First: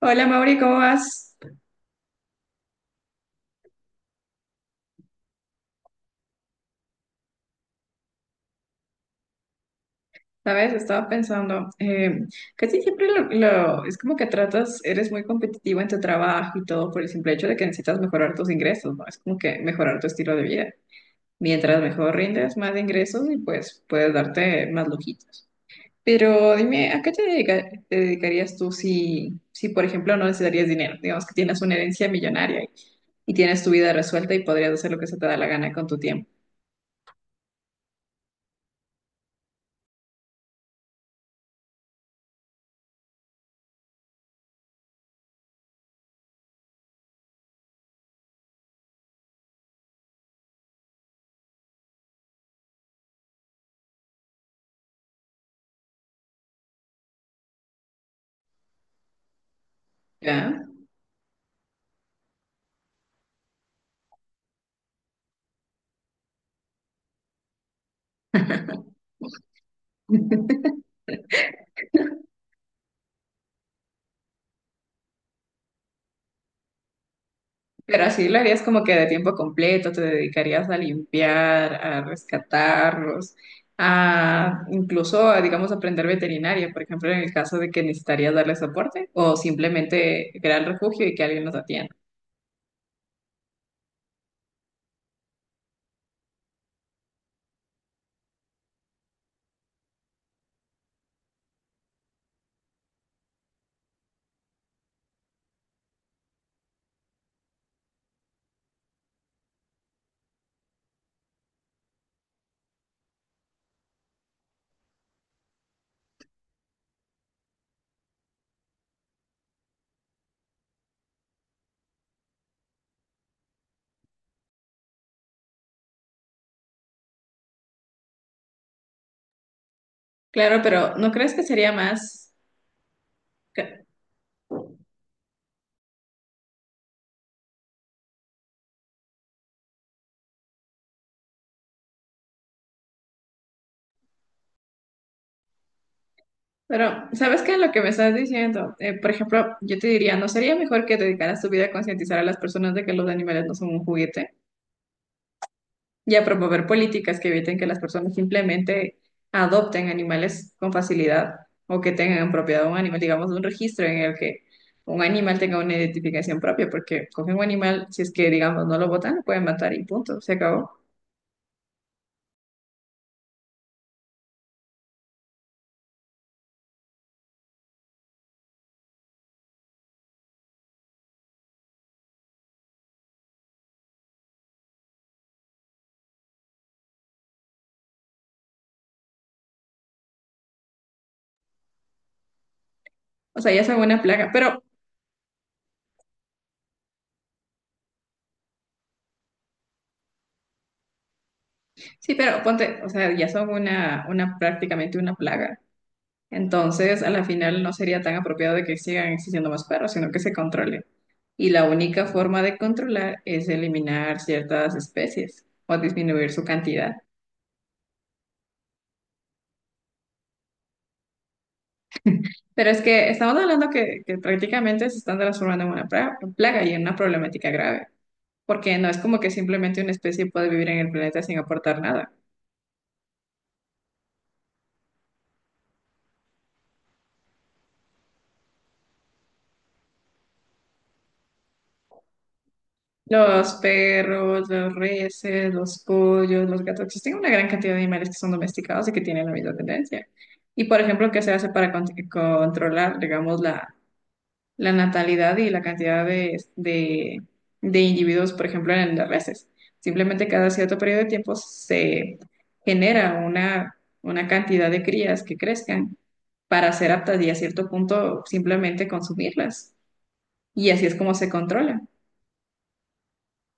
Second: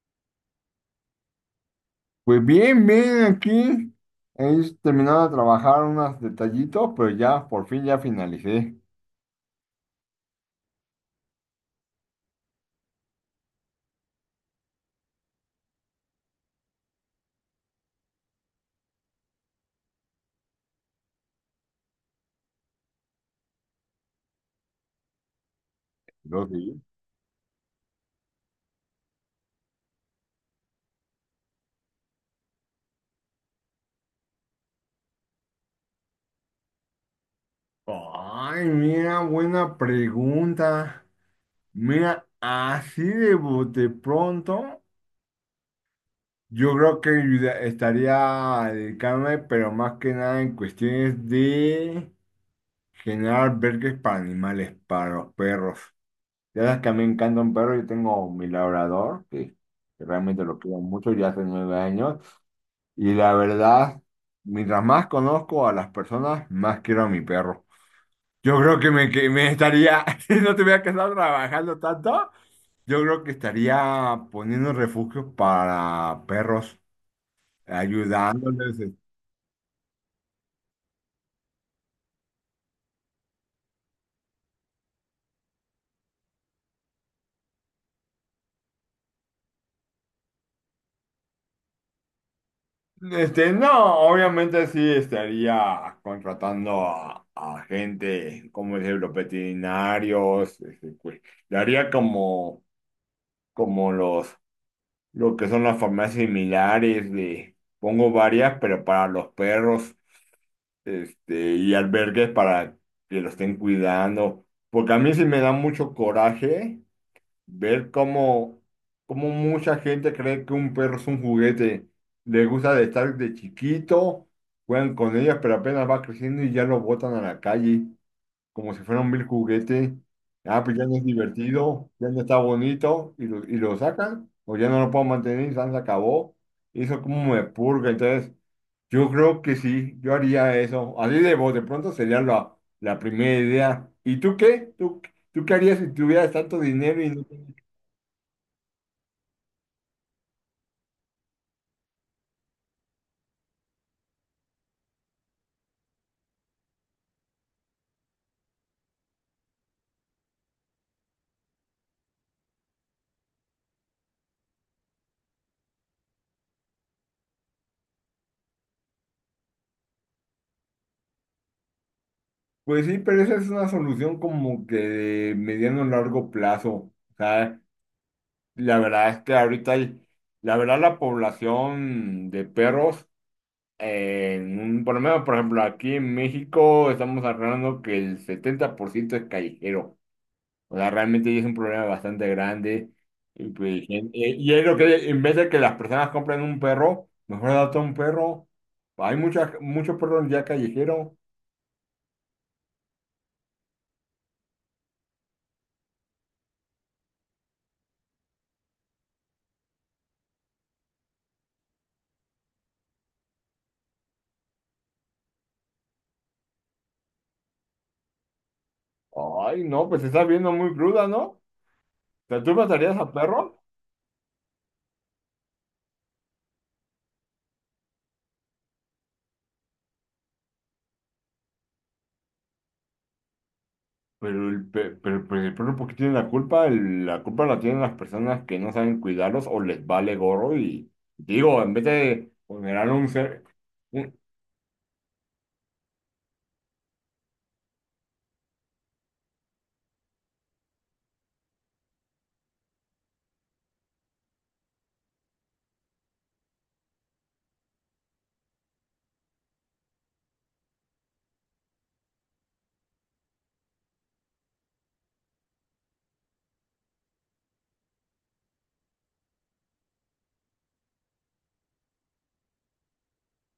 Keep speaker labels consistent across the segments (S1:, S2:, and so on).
S1: Hola Mauri, ¿cómo vas?
S2: Pues bien, bien, aquí he terminado de trabajar unos detallitos, pero ya, por fin ya finalicé.
S1: Sabes, estaba pensando, casi siempre es como que tratas, eres muy competitivo en tu trabajo y todo por el simple hecho de que necesitas mejorar tus ingresos, ¿no? Es como que mejorar tu estilo de vida. Mientras mejor rindes, más ingresos y pues puedes darte más lujitos.
S2: Dos
S1: Pero
S2: días.
S1: dime, ¿a qué te dedicarías tú si por ejemplo, no necesitarías dinero? Digamos que tienes una herencia millonaria y tienes tu vida resuelta y podrías hacer lo que se te da la gana con tu tiempo.
S2: Ay, mira, buena pregunta. Mira, así de bote pronto, yo creo que estaría a dedicarme, pero más que nada en cuestiones de generar verques para animales, para los perros. Ya sabes que a mí me encanta un perro, yo tengo mi labrador, que realmente lo
S1: ¿Ya?
S2: quiero mucho, ya hace 9 años. Y la verdad, mientras más conozco a las personas, más quiero a mi perro. Yo creo que me estaría, si no tuviera que estar trabajando tanto, yo creo que estaría poniendo refugios para perros,
S1: Pero así lo harías
S2: ayudándoles.
S1: como que de tiempo completo, te dedicarías a limpiar, a rescatarlos, a incluso, a, digamos, aprender veterinaria, por ejemplo, en el caso de que necesitarías darle soporte o simplemente crear el refugio y que alguien los atienda.
S2: No, obviamente sí estaría contratando a gente, como decirlo, veterinarios, pues, le haría como los lo que son las farmacias similares, de, pongo varias, pero para los perros, y albergues para que lo estén cuidando. Porque a mí sí me da mucho coraje ver cómo mucha gente cree que un perro es un juguete. Le gusta de estar de chiquito, juegan con ellos, pero apenas va creciendo y ya lo botan a la calle como si fuera un vil juguete.
S1: Claro,
S2: Ah, pues ya no
S1: pero
S2: es
S1: ¿no crees que sería
S2: divertido, ya no
S1: más?
S2: está bonito, y lo sacan, o ya no lo puedo mantener, y ya se acabó. Eso como me purga, entonces yo creo que sí, yo haría eso. Así de vos, de pronto sería la primera idea. ¿Y tú qué? ¿Tú qué harías si tuvieras tanto dinero
S1: Pero,
S2: y no
S1: ¿sabes
S2: tienes-?
S1: qué? Lo que me estás diciendo, por ejemplo, yo te diría, ¿no sería mejor que dedicaras tu vida a concientizar a las personas de que los animales no son un juguete y a promover políticas que eviten que las personas simplemente adopten animales con facilidad o que tengan en propiedad un animal, digamos, un registro en el que un animal tenga una identificación propia? Porque cogen un animal, si es que, digamos, no lo botan, lo pueden matar y punto, se acabó.
S2: Pues sí, pero esa es una solución como que de mediano o largo plazo. O sea, la verdad es que ahorita hay, la verdad la población de perros. En un, por lo menos, por ejemplo, aquí en México estamos hablando que el 70% es callejero. O sea, realmente ya es un problema bastante grande.
S1: O
S2: Y,
S1: sea, ya son
S2: pues,
S1: una
S2: y,
S1: plaga,
S2: y
S1: pero
S2: es lo que, en vez de que las personas compren un perro, mejor adopta un perro. Hay muchas, muchos perros ya callejeros.
S1: sí, pero ponte, o sea, ya son una prácticamente una plaga. Entonces, a la final no sería tan apropiado de que sigan existiendo más perros, sino que se controlen. Y la única forma de controlar es eliminar ciertas especies o disminuir su cantidad.
S2: Ay, no, pues se está viendo muy cruda, ¿no? O sea, ¿tú
S1: Pero es
S2: matarías
S1: que
S2: a
S1: estamos
S2: perros?
S1: hablando que prácticamente se están transformando en una plaga y en una problemática grave, porque no es como que simplemente una especie puede vivir en el planeta sin aportar nada.
S2: Pero el perro, ¿por qué tiene la culpa? La culpa la tienen las personas que no saben cuidarlos o les vale gorro y digo, en vez de poner un ser,
S1: Los
S2: un-
S1: perros, los reses, los pollos, los gatos, existen una gran cantidad de animales que son domesticados y que tienen la misma tendencia. Y, por ejemplo, ¿qué se hace para controlar, digamos, la natalidad y la cantidad de individuos, por ejemplo, en las reses? Simplemente cada cierto periodo de tiempo se genera una cantidad de crías que crezcan para ser aptas y a cierto punto simplemente consumirlas. Y así es como se controla.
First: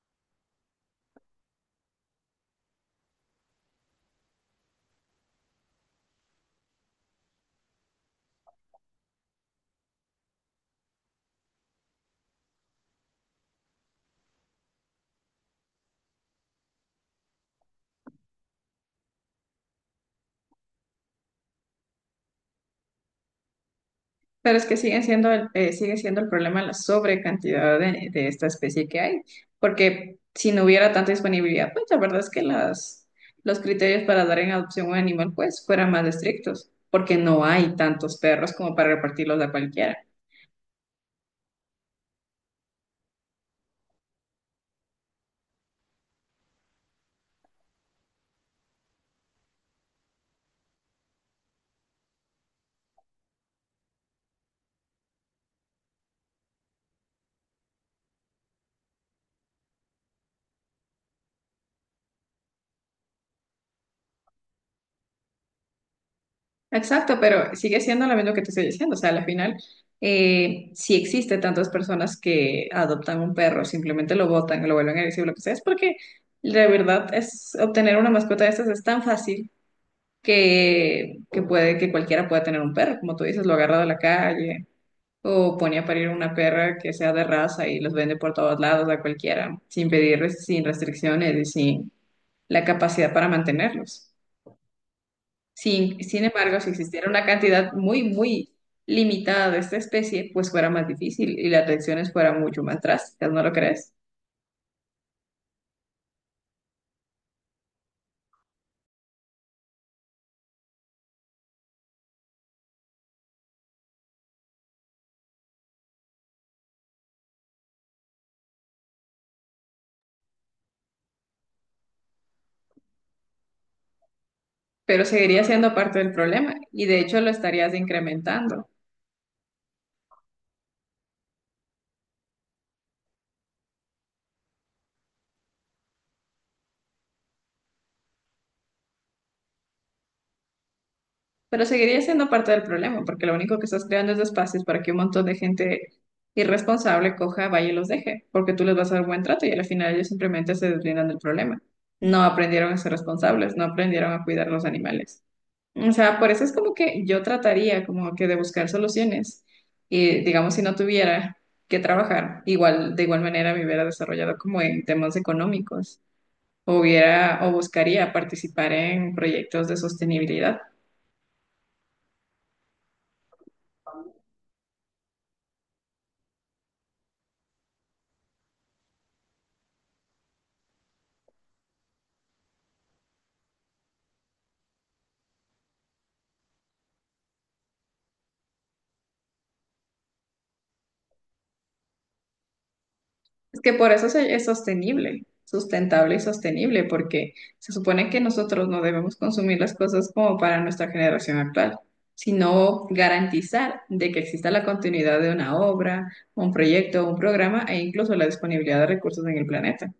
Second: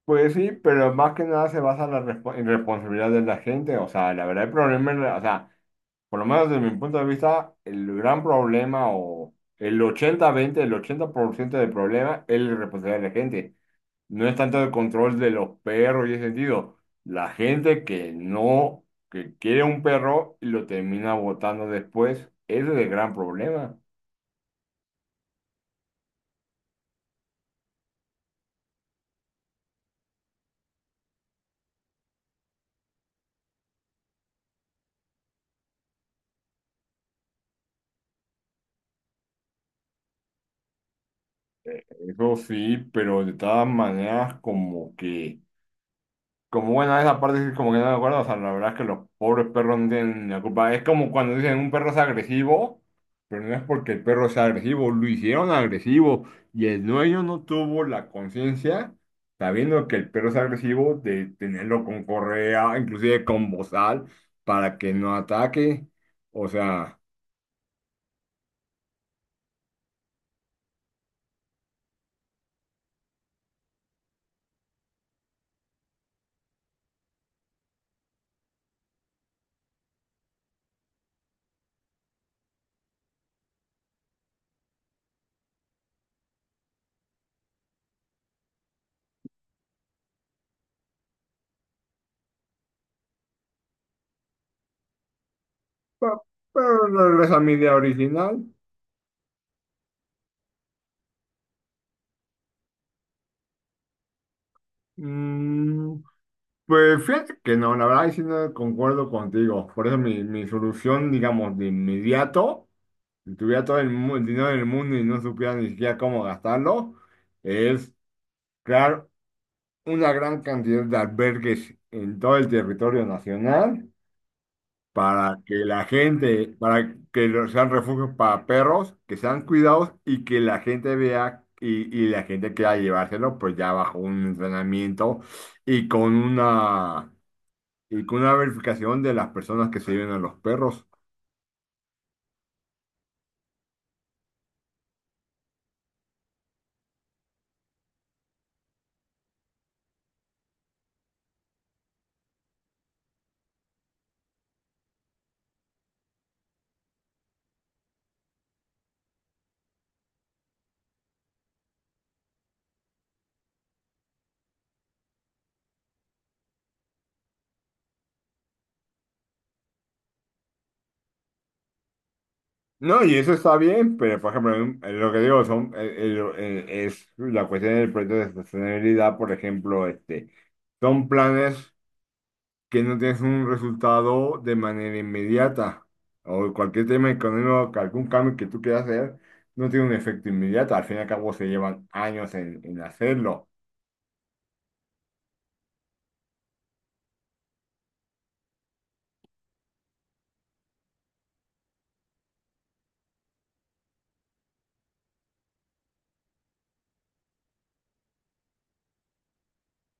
S2: pues sí, pero más que nada se basa en en responsabilidad de la gente. O sea, la verdad el problema, es la- o sea, por lo menos desde mi punto de vista, el gran problema o el 80-20 el 80% del problema es la responsabilidad de la gente. No es tanto el control de los perros y ese sentido. La gente que no, que quiere un perro y lo termina botando después, ese es el gran problema.
S1: Pero es que sigue siendo el problema la sobrecantidad de esta especie que hay, porque si no hubiera tanta disponibilidad, pues la verdad es que las, los criterios para dar en adopción un animal pues fueran más estrictos, porque no hay tantos perros como para repartirlos a cualquiera.
S2: Eso sí, pero de todas maneras como que... Como bueno, esa parte sí como que no me acuerdo, o sea, la verdad es que los pobres perros no tienen la culpa. Es como cuando dicen un perro es agresivo, pero no es porque el perro sea agresivo, lo hicieron agresivo y el dueño no tuvo la conciencia, sabiendo que el perro es agresivo, de tenerlo con correa, inclusive con bozal, para que no ataque. O sea,
S1: Exacto, pero sigue siendo lo mismo que te estoy diciendo, o sea, al final si existe tantas personas que adoptan un perro, simplemente lo botan, lo vuelven agresivo, lo que sea, es porque… La verdad es obtener una mascota de estas es tan fácil que puede que cualquiera pueda tener un perro, como tú dices, lo agarra de la calle o pone a parir una perra que sea de raza y los vende por todos lados a cualquiera, sin pedir, sin restricciones y sin la capacidad para mantenerlos. Sin,
S2: pe-
S1: sin embargo, si
S2: pero
S1: existiera una
S2: regresa a mi
S1: cantidad
S2: idea
S1: muy,
S2: original.
S1: muy limitada de esta especie, pues fuera más difícil y las reacciones fueran mucho más drásticas, ¿no lo crees?
S2: Pues fíjate que no, la verdad, sí no concuerdo contigo. Por eso mi solución, digamos, de inmediato, si tuviera todo el dinero del mundo y no supiera ni siquiera cómo gastarlo, es crear una gran cantidad de albergues en todo el territorio nacional
S1: Pero
S2: para
S1: seguiría
S2: que
S1: siendo
S2: la
S1: parte del problema
S2: gente,
S1: y de hecho lo
S2: sean
S1: estarías
S2: refugios para
S1: incrementando.
S2: perros, que sean cuidados y que la gente vea y la gente quiera llevárselo, pues ya bajo un entrenamiento y con una y con una verificación de las personas que se lleven a los perros.
S1: Pero seguiría siendo parte del problema, porque lo único que estás creando es espacios para que un montón de gente irresponsable coja, vaya y los deje, porque tú les vas a dar buen trato y al final ellos simplemente se deslindan del problema. No aprendieron a ser responsables, no aprendieron a cuidar los animales. O sea, por eso es como que yo trataría como que de buscar soluciones y digamos si no tuviera que trabajar, igual de igual manera me hubiera desarrollado como en temas económicos o hubiera o buscaría participar en proyectos de sostenibilidad.
S2: No, y eso está bien, pero por ejemplo, en lo que digo son, es la cuestión del proyecto de sostenibilidad, por ejemplo, este, son planes que no tienes un resultado de manera inmediata. O cualquier tema económico, que algún cambio que tú quieras hacer, no tiene un efecto inmediato. Al fin y al cabo se llevan años en hacerlo.
S1: Es que por eso es sostenible, sustentable y sostenible, porque se supone que nosotros no debemos consumir las cosas como para nuestra generación actual, sino garantizar de que exista la continuidad de una obra, un proyecto, un programa e incluso la disponibilidad de recursos en el planeta,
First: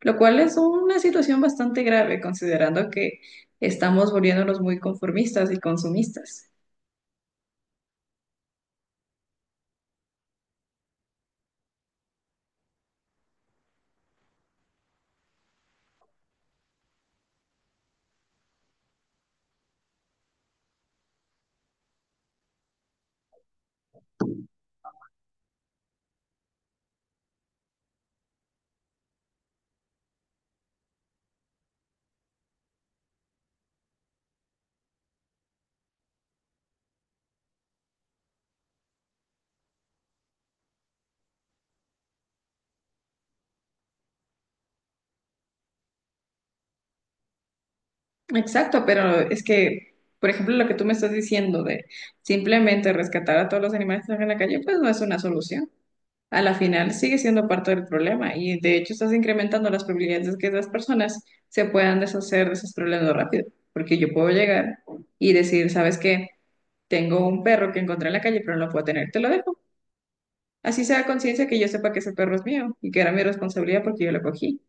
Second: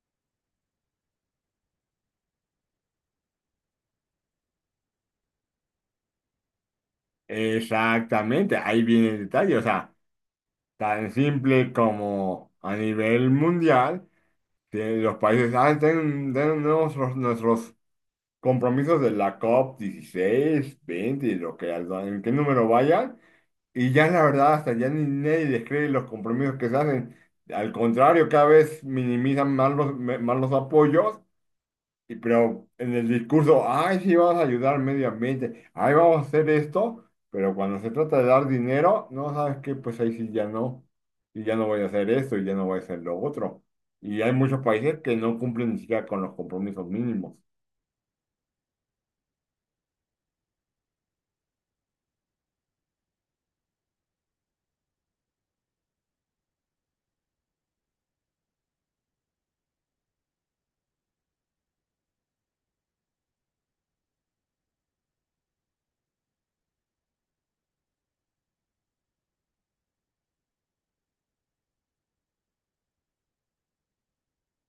S1: lo cual es una situación bastante grave considerando que estamos volviéndonos muy conformistas y consumistas.
S2: Exactamente, ahí viene el detalle. O sea, tan simple como a nivel mundial. Los países, ah, tienen, tienen nuestros, nuestros compromisos de la COP 16 20 lo que, en qué número vayan. Y ya la verdad, hasta ya ni nadie les cree los compromisos que se hacen. Al contrario, cada vez minimizan más los, más los apoyos pero en el discurso, ay, sí, vamos a ayudar al medio ambiente, ay, vamos a hacer esto, pero cuando se trata de dar dinero, no sabes qué, pues ahí sí ya no, y ya no voy a hacer esto, y ya no voy a hacer lo otro. Y hay muchos países que no cumplen ni siquiera con los compromisos mínimos.
S1: Exacto, pero es que, por ejemplo, lo que tú me estás diciendo de simplemente rescatar a todos los animales que están en la calle, pues no es una solución. A la final sigue siendo parte del problema y de hecho estás incrementando las probabilidades de que las personas se puedan deshacer de esos problemas rápido, porque yo puedo llegar y decir, ¿sabes qué? Tengo un perro que encontré en la calle, pero no lo puedo tener, te lo dejo. Así sea conciencia que yo sepa que ese perro es mío y que era mi responsabilidad porque yo lo cogí.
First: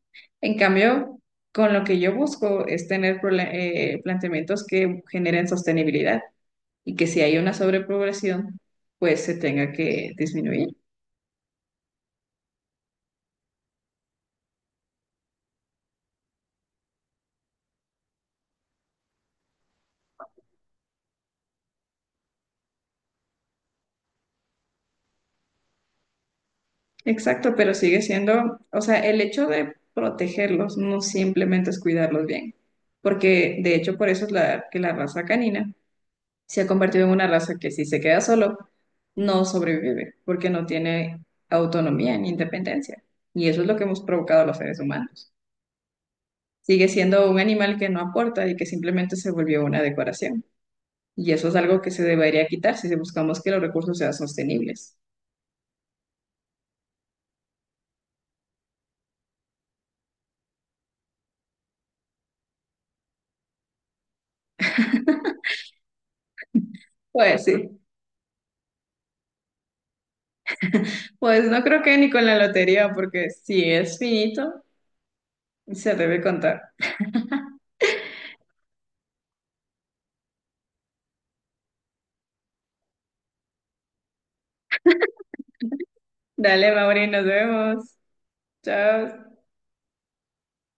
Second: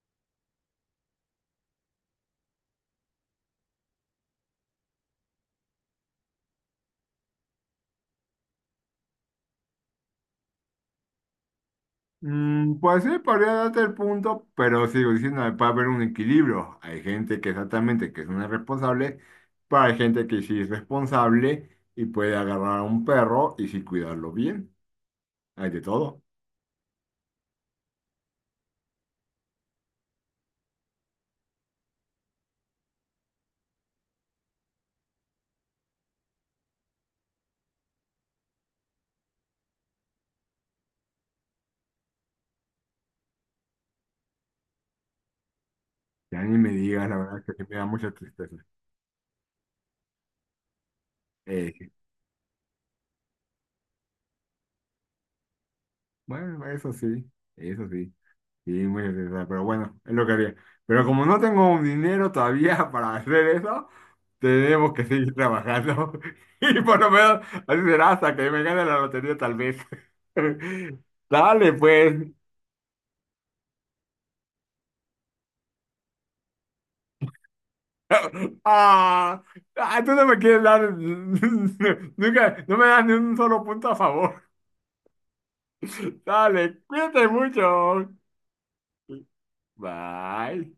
S1: En cambio, con lo que yo busco es tener planteamientos que generen sostenibilidad y que si hay una sobrepoblación, pues se tenga que disminuir.
S2: Mm, pues sí, podría darte el punto, pero sigo diciendo, puede haber un equilibrio. Hay gente que exactamente que es una responsable, pero hay gente que sí es responsable y puede agarrar a un perro y sí cuidarlo bien. Hay de todo.
S1: Exacto, pero sigue siendo, o sea, el hecho de protegerlos no simplemente es cuidarlos bien, porque de hecho por eso es la, que la raza canina se ha convertido en una raza que si se queda solo, no sobrevive porque no tiene autonomía ni independencia. Y eso es lo que hemos provocado a los seres humanos.
S2: Ya ni me
S1: Sigue
S2: digas, la
S1: siendo un
S2: verdad que sí
S1: animal
S2: me da
S1: que no
S2: mucha
S1: aporta
S2: tristeza.
S1: y que simplemente se volvió una decoración. Y eso es algo
S2: Eh,
S1: que se debería quitar si buscamos que los recursos sean sostenibles.
S2: bueno, eso sí, sí, mucha tristeza, pero bueno, es lo que haría. Pero como no tengo un dinero todavía para hacer eso, tenemos que seguir trabajando. Y por lo menos
S1: Pues sí,
S2: así será hasta que me gane la lotería tal vez.
S1: pues no
S2: Dale,
S1: creo que ni
S2: pues.
S1: con la lotería, porque si es finito, se debe contar.
S2: Ah, ah, tú no me quieres dar, nunca, no me das ni un solo punto a favor.
S1: Dale,
S2: Dale,
S1: Mauri, nos
S2: cuídate
S1: vemos.
S2: mucho.
S1: Chao.
S2: Bye.